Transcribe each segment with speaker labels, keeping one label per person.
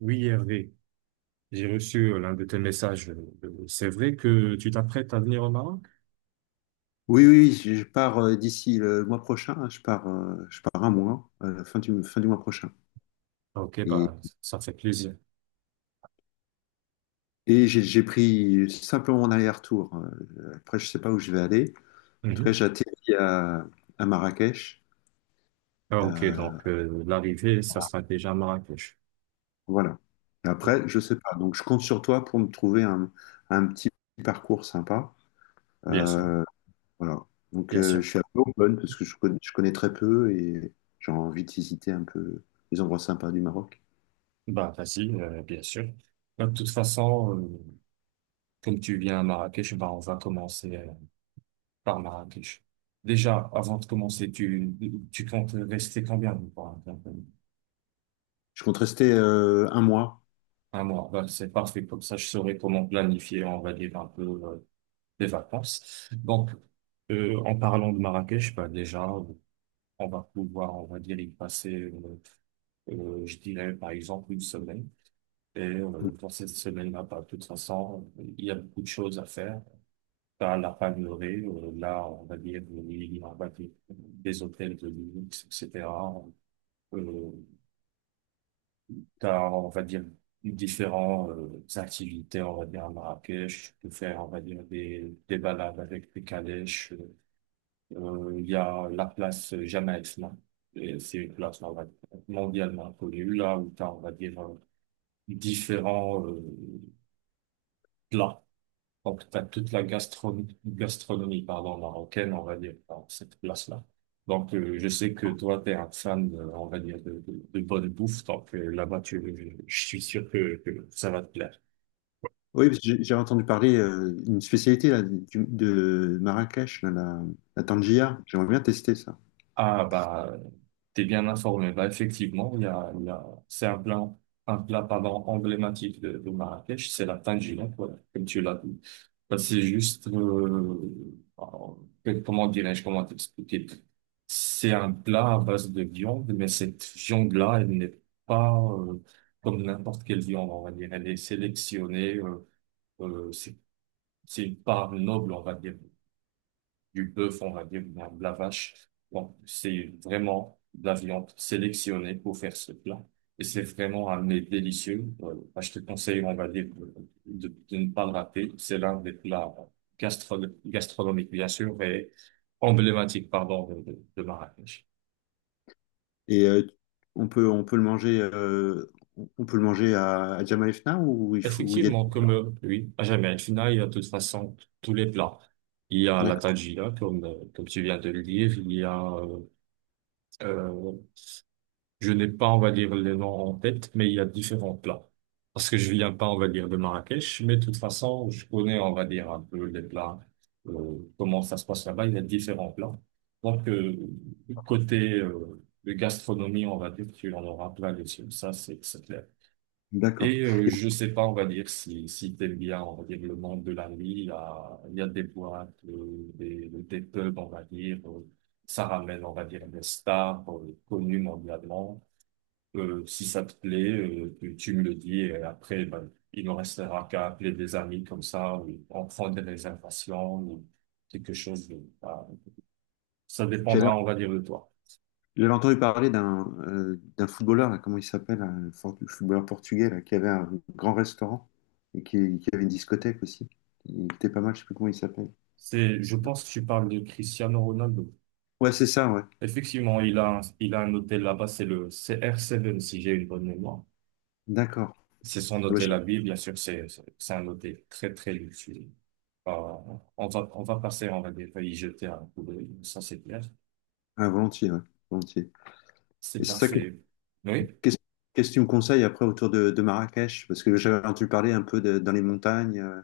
Speaker 1: Oui, Hervé, j'ai reçu l'un de tes messages. C'est vrai que tu t'apprêtes à venir au Maroc?
Speaker 2: Oui, oui, oui, je pars d'ici le mois prochain. Hein, je pars un mois, à la fin du fin du mois prochain.
Speaker 1: Ah, ok,
Speaker 2: Et,
Speaker 1: bah, ça fait plaisir.
Speaker 2: et j'ai pris simplement mon aller-retour. Après, je sais pas où je vais aller. En tout cas,
Speaker 1: Mhm.
Speaker 2: j'atterris à Marrakech.
Speaker 1: Ah, ok,
Speaker 2: euh,
Speaker 1: donc l'arrivée, ça sera déjà à Marrakech.
Speaker 2: voilà. Et
Speaker 1: Oui,
Speaker 2: après, je sais pas. Donc, je compte sur toi pour me trouver un petit parcours sympa.
Speaker 1: Bien sûr,
Speaker 2: Euh, voilà. Donc,
Speaker 1: bien sûr.
Speaker 2: je suis un peu open parce que je connais très peu et j'ai envie de visiter un peu les endroits sympas du Maroc.
Speaker 1: Bah, facile, bien sûr. Bah, de toute façon, comme tu viens à Marrakech, bah, on va commencer par Marrakech. Déjà, avant de commencer, tu comptes rester combien de temps?
Speaker 2: Je compte rester un mois.
Speaker 1: 1 mois, bah, c'est parfait, comme ça je saurai comment planifier, on va dire un peu, des vacances. Donc, en parlant de Marrakech, bah, déjà, on va pouvoir, on va dire, y passer, je dirais, par exemple, 1 semaine. Et dans cette semaine-là, bah, de toute façon, il y a beaucoup de choses à faire. T'as la Palmeraie, là, on va dire, il y aura des hôtels de luxe, etc. Euh, t'as, on va dire, différentes activités, on va dire, à Marrakech. Tu peux faire, on va dire, des balades avec des calèches. Il y a la place Jamaïque, là. Et c'est une place, on va dire, mondialement connue, là où tu as, on va dire, différents plats. Donc, tu as toute la gastronomie, gastronomie pardon, marocaine, on va dire, dans cette place-là. Donc, je sais que toi, tu es un fan, on va dire, de bonne bouffe. Donc, là-bas, tu, je suis sûr que ça va te plaire.
Speaker 2: Oui, parce que j'ai entendu parler une spécialité là, de Marrakech, la tangia. J'aimerais bien tester ça.
Speaker 1: Ah bah t'es bien informé. Bah effectivement, c'est un plat pardon, emblématique de Marrakech, c'est la tangia, voilà, comme tu l'as dit. Bah, c'est juste alors, comment dirais-je, comment t'expliquer? C'est un plat à base de viande, mais cette viande-là, elle n'est pas comme n'importe quelle viande, on va dire. Elle est sélectionnée, euh, c'est c'est une part noble, on va dire du bœuf, on va dire, ou bien de la vache. Donc, c'est vraiment de la viande sélectionnée pour faire ce plat. Et c'est vraiment un mets délicieux. Bah, je te conseille, on va dire, de ne pas le rater. C'est l'un des plats gastro gastronomiques, bien sûr, et emblématiques, pardon, de Marrakech.
Speaker 2: Et on peut le manger, on peut le manger à Jemaa el Fna ou il faut, ou il y a...
Speaker 1: Effectivement, comme oui, à jamais al Fna, il y a de toute façon tous les plats. Il y a la
Speaker 2: D'accord,
Speaker 1: tajina, comme, comme tu viens de le dire, il y a euh, je n'ai pas, on va dire, les noms en tête, mais il y a différents plats. Parce que je viens pas, on va dire, de Marrakech, mais de toute façon, je connais, on va dire, un peu les plats, comment ça se passe là-bas. Il y a différents plats. Donc, côté de gastronomie, on va dire, tu en auras plein les yeux. Ça, c'est clair.
Speaker 2: d'accord.
Speaker 1: Et je sais pas, on va dire, si t'aimes bien, on va dire, le monde de la nuit, il y a des boîtes, des pubs, on va dire, ça ramène, on va dire, des stars connues mondialement. Si ça te plaît, tu me le dis et après, ben, il ne restera qu'à appeler des amis comme ça, ou en prendre des réservations, ou quelque chose. Ça
Speaker 2: J'avais
Speaker 1: dépendra, on va dire, de toi.
Speaker 2: j'avais entendu parler d'un d'un footballeur, là, comment il s'appelle, un footballeur portugais là, qui avait un grand restaurant et qui avait une discothèque aussi. Il était pas mal, je sais plus comment il s'appelle.
Speaker 1: C'est, je pense que tu parles de Cristiano Ronaldo.
Speaker 2: Ouais, c'est ça, ouais.
Speaker 1: Effectivement, il a un hôtel là-bas, c'est le CR7, si j'ai une bonne mémoire.
Speaker 2: D'accord.
Speaker 1: C'est son
Speaker 2: Ah,
Speaker 1: hôtel à Ville, bien sûr, c'est un hôtel très luxueux. Euh, on va passer, on va y jeter un coup d'œil, ça c'est clair.
Speaker 2: ah, volontiers, ouais. Volontiers. Et
Speaker 1: C'est
Speaker 2: c'est ça.
Speaker 1: parfait. Oui.
Speaker 2: Qu'est-ce Qu'est-ce que tu me conseilles après autour de Marrakech? Parce que j'avais entendu parler un peu dans les montagnes.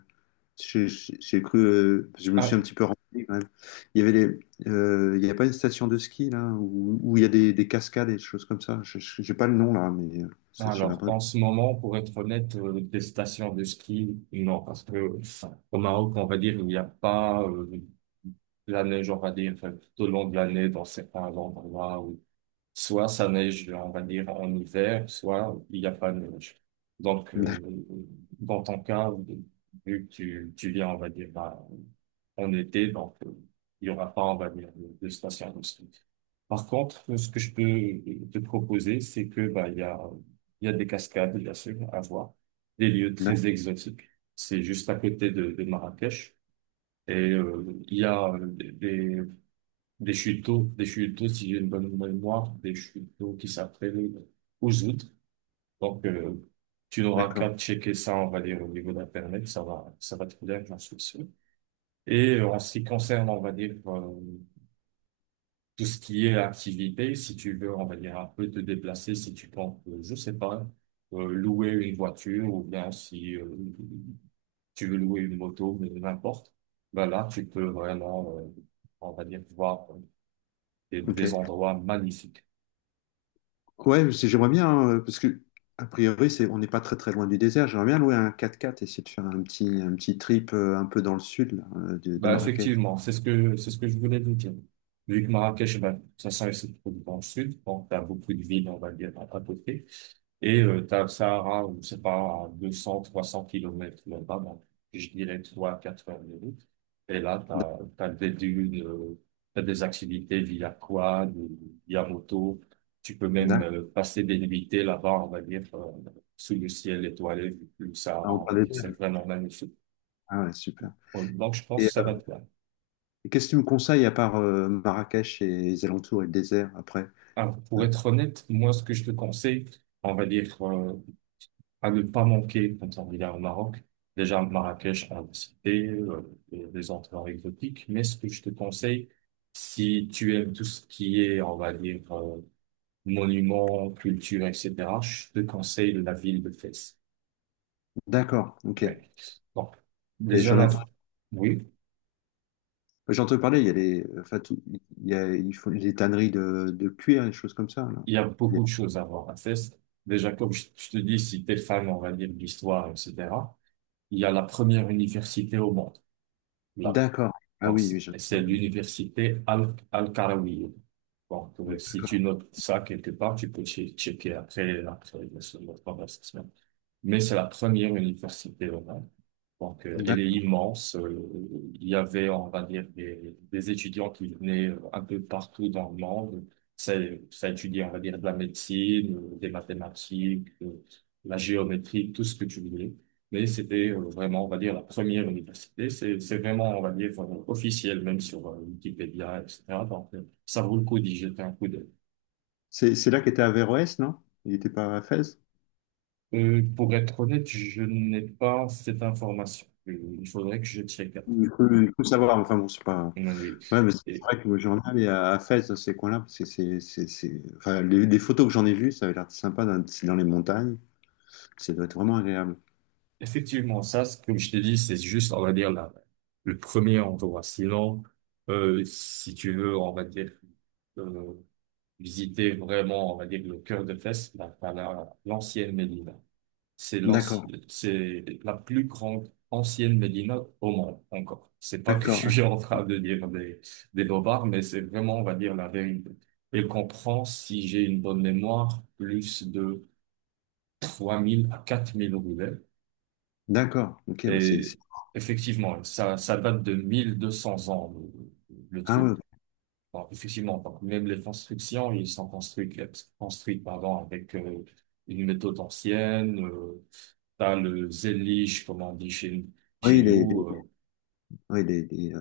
Speaker 2: J'ai cru, je me suis
Speaker 1: Ah,
Speaker 2: un petit peu renseigné quand même. Il y avait il y a pas une station de ski là où, où il y a des cascades et des choses comme ça. J'ai pas le nom là, mais je vais
Speaker 1: alors,
Speaker 2: après—
Speaker 1: en ce moment, pour être honnête, des stations de ski, non, parce que au Maroc, on va dire, il n'y a pas de la neige, on va dire, enfin, tout au long de l'année dans certains endroits. Soit ça neige, on va dire, en hiver, soit il n'y a pas de neige. Donc, dans ton cas, vu que tu viens, on va dire, en été, donc il y aura pas, on va dire, de station de ski. Par contre, ce que je peux te proposer, c'est que bah, il y a des cascades, bien sûr, à voir, des lieux très exotiques. C'est juste à côté de Marrakech. Et il y a des, des chuteaux, si j'ai une bonne mémoire, des chuteaux qui s'appellent Ouzout. Donc, tu n'auras
Speaker 2: D'accord.
Speaker 1: qu'à checker ça, on va dire, au niveau d'Internet, ça va te plaire, j'en suis sûr. Et en ce qui concerne, on va dire, tout ce qui est activité, si tu veux, on va dire, un peu te déplacer, si tu penses, je sais pas, louer une voiture ou bien si tu veux louer une moto, mais n'importe, ben là, tu peux vraiment, on va dire, voir des
Speaker 2: Ok.
Speaker 1: endroits magnifiques.
Speaker 2: Ouais, j'aimerais bien, hein, parce que a priori, c'est on n'est pas très très loin du désert. J'aimerais bien louer un 4x4 et essayer de faire un petit trip un peu dans le sud là, de
Speaker 1: Bah,
Speaker 2: Marrakech.
Speaker 1: effectivement, c'est ce que je voulais vous dire. Vu que Marrakech, bah, ça se trouve dans le sud, donc t'as beaucoup de villes, on va dire, à côté. Et t'as le Sahara, je sais pas, à 200, 300 kilomètres là-bas, donc, je dirais 3 4 heures de route. Et là, t'as des dunes, t'as des activités via quad, ou via moto. Tu peux même
Speaker 2: D'accord.
Speaker 1: passer des nuitées là-bas, on va dire, sous le ciel étoilé, vu que le
Speaker 2: Ah, on
Speaker 1: Sahara, on
Speaker 2: prend
Speaker 1: va
Speaker 2: des
Speaker 1: dire, c'est
Speaker 2: berges.
Speaker 1: vraiment magnifique.
Speaker 2: Ah ouais, super.
Speaker 1: Donc, je pense
Speaker 2: Et
Speaker 1: que ça va être
Speaker 2: qu'est-ce que tu me conseilles à part Marrakech et les alentours et le désert après?
Speaker 1: alors, pour
Speaker 2: Euh,
Speaker 1: être honnête, moi, ce que je te conseille, on va dire, à ne pas manquer quand on vient au Maroc. Déjà, Marrakech, on l'a cité, et les endroits exotiques. Mais ce que je te conseille, si tu aimes tout ce qui est, on va dire, monuments, culture, etc., je te conseille la ville de Fès.
Speaker 2: d'accord, ok.
Speaker 1: Ouais. Donc,
Speaker 2: Et
Speaker 1: déjà là, oui,
Speaker 2: j'entends parler, il y a les, enfin, il y a, il faut les tanneries de cuir, des choses comme ça, là.
Speaker 1: il y a
Speaker 2: Il y a-
Speaker 1: beaucoup de choses à voir à Fès. Déjà, comme je te dis, si t'es fan, on va dire, de l'histoire, etc., il y a la première université au monde. Là.
Speaker 2: D'accord. Ah
Speaker 1: Donc,
Speaker 2: oui,
Speaker 1: c'est
Speaker 2: oui, j'en ai
Speaker 1: c'est
Speaker 2: parlé, hein.
Speaker 1: l'université Al-Qarawiyya. Donc, si tu
Speaker 2: D'accord.
Speaker 1: notes ça quelque part, tu peux checker après, après notre conversation, mais c'est la première université au monde. Donc, elle est
Speaker 2: D'accord.
Speaker 1: immense. Il y avait, on va dire, des étudiants qui venaient un peu partout dans le monde. Ça, Ça étudiait, on va dire, de la médecine, des mathématiques, la géométrie, tout ce que tu voulais. Mais c'était vraiment, on va dire, la première université. C'est vraiment, on va dire, officiel, même sur Wikipédia, etc. Donc, ça vaut le coup d'y jeter un coup d'œil.
Speaker 2: C'est là qu'était Averroès, non? Il n'était pas à Fès?
Speaker 1: Pour être honnête, je n'ai pas cette information. Il faudrait que je check.
Speaker 2: Il faut savoir, enfin bon, c'est pas.
Speaker 1: Mm, oui.
Speaker 2: Ouais, mais c'est
Speaker 1: Et
Speaker 2: vrai que moi, j'en ai allé à Fès, dans ces coins-là, parce que enfin, les photos que j'en ai vues, ça avait l'air sympa, c'est dans les montagnes, ça doit être vraiment agréable.
Speaker 1: effectivement, ça, comme je t'ai dit, c'est juste, on va dire, le premier endroit. Sinon, si tu veux, on va dire, euh, visiter vraiment, on va dire, le cœur de Fès, bah, l'ancienne Médina. C'est l'anci-
Speaker 2: D'accord,
Speaker 1: c'est la plus grande ancienne médina au monde, encore. C'est pas que
Speaker 2: d'accord,
Speaker 1: je suis en train de dire des bobards, mais c'est vraiment, on va dire, la vérité. Elle comprend, si j'ai une bonne mémoire, plus de 3 000 à 4 000 roulets.
Speaker 2: d'accord. Ok,
Speaker 1: Et effectivement, ça date de 1 200 ans, le
Speaker 2: ah
Speaker 1: truc.
Speaker 2: ouais,
Speaker 1: Alors, effectivement, même les constructions, ils sont construites construites, pardon, avec une méthode ancienne. T'as le zélige, comme on dit chez
Speaker 2: oui, les,
Speaker 1: nous.
Speaker 2: les- oui,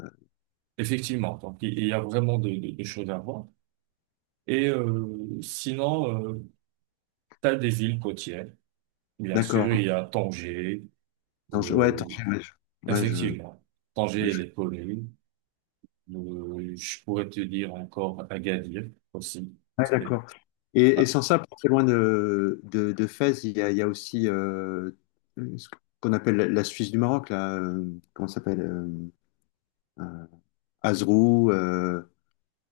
Speaker 1: Effectivement, donc il y a vraiment de choses à voir. Et sinon, t'as des villes côtières. Bien sûr, il y
Speaker 2: d'accord.
Speaker 1: a Tanger.
Speaker 2: Attends, ouais, attends,
Speaker 1: Euh,
Speaker 2: ouais, ouais,
Speaker 1: effectivement,
Speaker 2: ouais,
Speaker 1: Tanger, elle est connue. Je pourrais te dire encore Agadir aussi.
Speaker 2: ouais,
Speaker 1: C'était
Speaker 2: d'accord. Et sans ça, pas très loin de Fès, il y a aussi ce qu'on appelle la Suisse du Maroc, là, comment ça s'appelle euh, Azrou,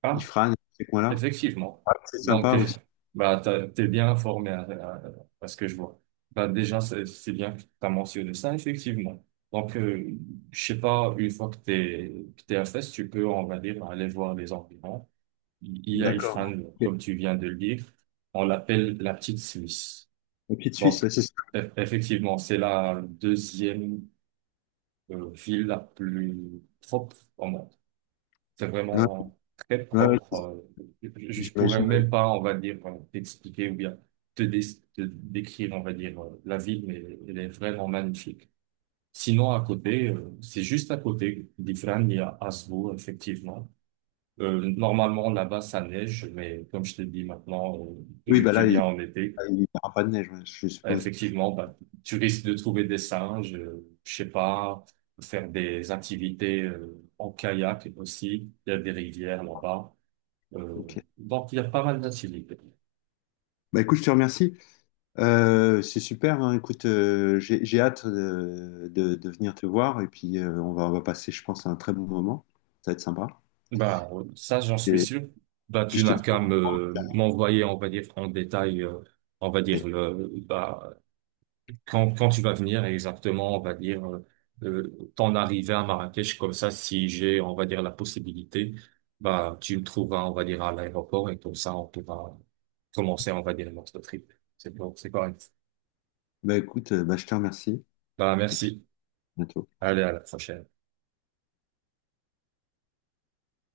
Speaker 1: ah,
Speaker 2: Ifrane, ces coins-là.
Speaker 1: effectivement.
Speaker 2: C'est
Speaker 1: Donc,
Speaker 2: sympa aussi.
Speaker 1: bah, t'es bien informé à ce que je vois. Bah, déjà, c'est bien que tu as mentionné ça, effectivement. Donc, je sais pas, une fois que que t'es à Fès, tu peux, on va dire, aller voir les environs. Il y a
Speaker 2: D'accord.
Speaker 1: Ifrane,
Speaker 2: Ok.
Speaker 1: comme tu viens de le dire. On l'appelle la petite Suisse.
Speaker 2: La petite Suisse,
Speaker 1: Donc,
Speaker 2: ouais, c'est ça.
Speaker 1: effectivement, c'est la deuxième ville la plus propre, c'est
Speaker 2: Ouais,
Speaker 1: vraiment très
Speaker 2: ouais, ouais,
Speaker 1: propre. Je pourrais
Speaker 2: j'imagine.
Speaker 1: même pas, on va dire, t'expliquer ou bien te, dé- te décrire, on va dire, la ville, mais elle est vraiment magnifique. Sinon, à côté, c'est juste à côté d'Ifrane, il y a Asvo, effectivement. Normalement, là-bas, ça neige, mais comme je te dis maintenant,
Speaker 2: Oui,
Speaker 1: vu
Speaker 2: bah
Speaker 1: que tu
Speaker 2: là, il
Speaker 1: viens en été,
Speaker 2: n'y aura pas de neige, ouais, je suppose.
Speaker 1: effectivement, bah, tu risques de trouver des singes, je sais pas, faire des activités en kayak aussi. Il y a des rivières là-bas. Euh,
Speaker 2: Ok.
Speaker 1: donc, il y a pas mal d'incivilités.
Speaker 2: Bah écoute, je te remercie. C'est super, hein. Écoute, j'ai hâte de venir te voir et puis on va passer, je pense, un très bon moment. Ça va être sympa.
Speaker 1: Bah, ça, j'en suis
Speaker 2: Et
Speaker 1: sûr. Bah,
Speaker 2: puis
Speaker 1: tu
Speaker 2: je te
Speaker 1: n'as
Speaker 2: dis.
Speaker 1: qu'à
Speaker 2: Ok.
Speaker 1: m'envoyer, on va dire, en détail, on va dire, quand tu vas venir exactement, on va dire, ton arrivée à Marrakech, comme ça, si j'ai, on va dire, la possibilité, bah, tu me trouveras, on va dire, à l'aéroport et comme ça, on pourra commencer, on va dire, notre trip. C'est bon, c'est correct.
Speaker 2: Bah écoute, bah, je te remercie
Speaker 1: Bah,
Speaker 2: et puis
Speaker 1: merci.
Speaker 2: à bientôt.
Speaker 1: Allez, à la prochaine.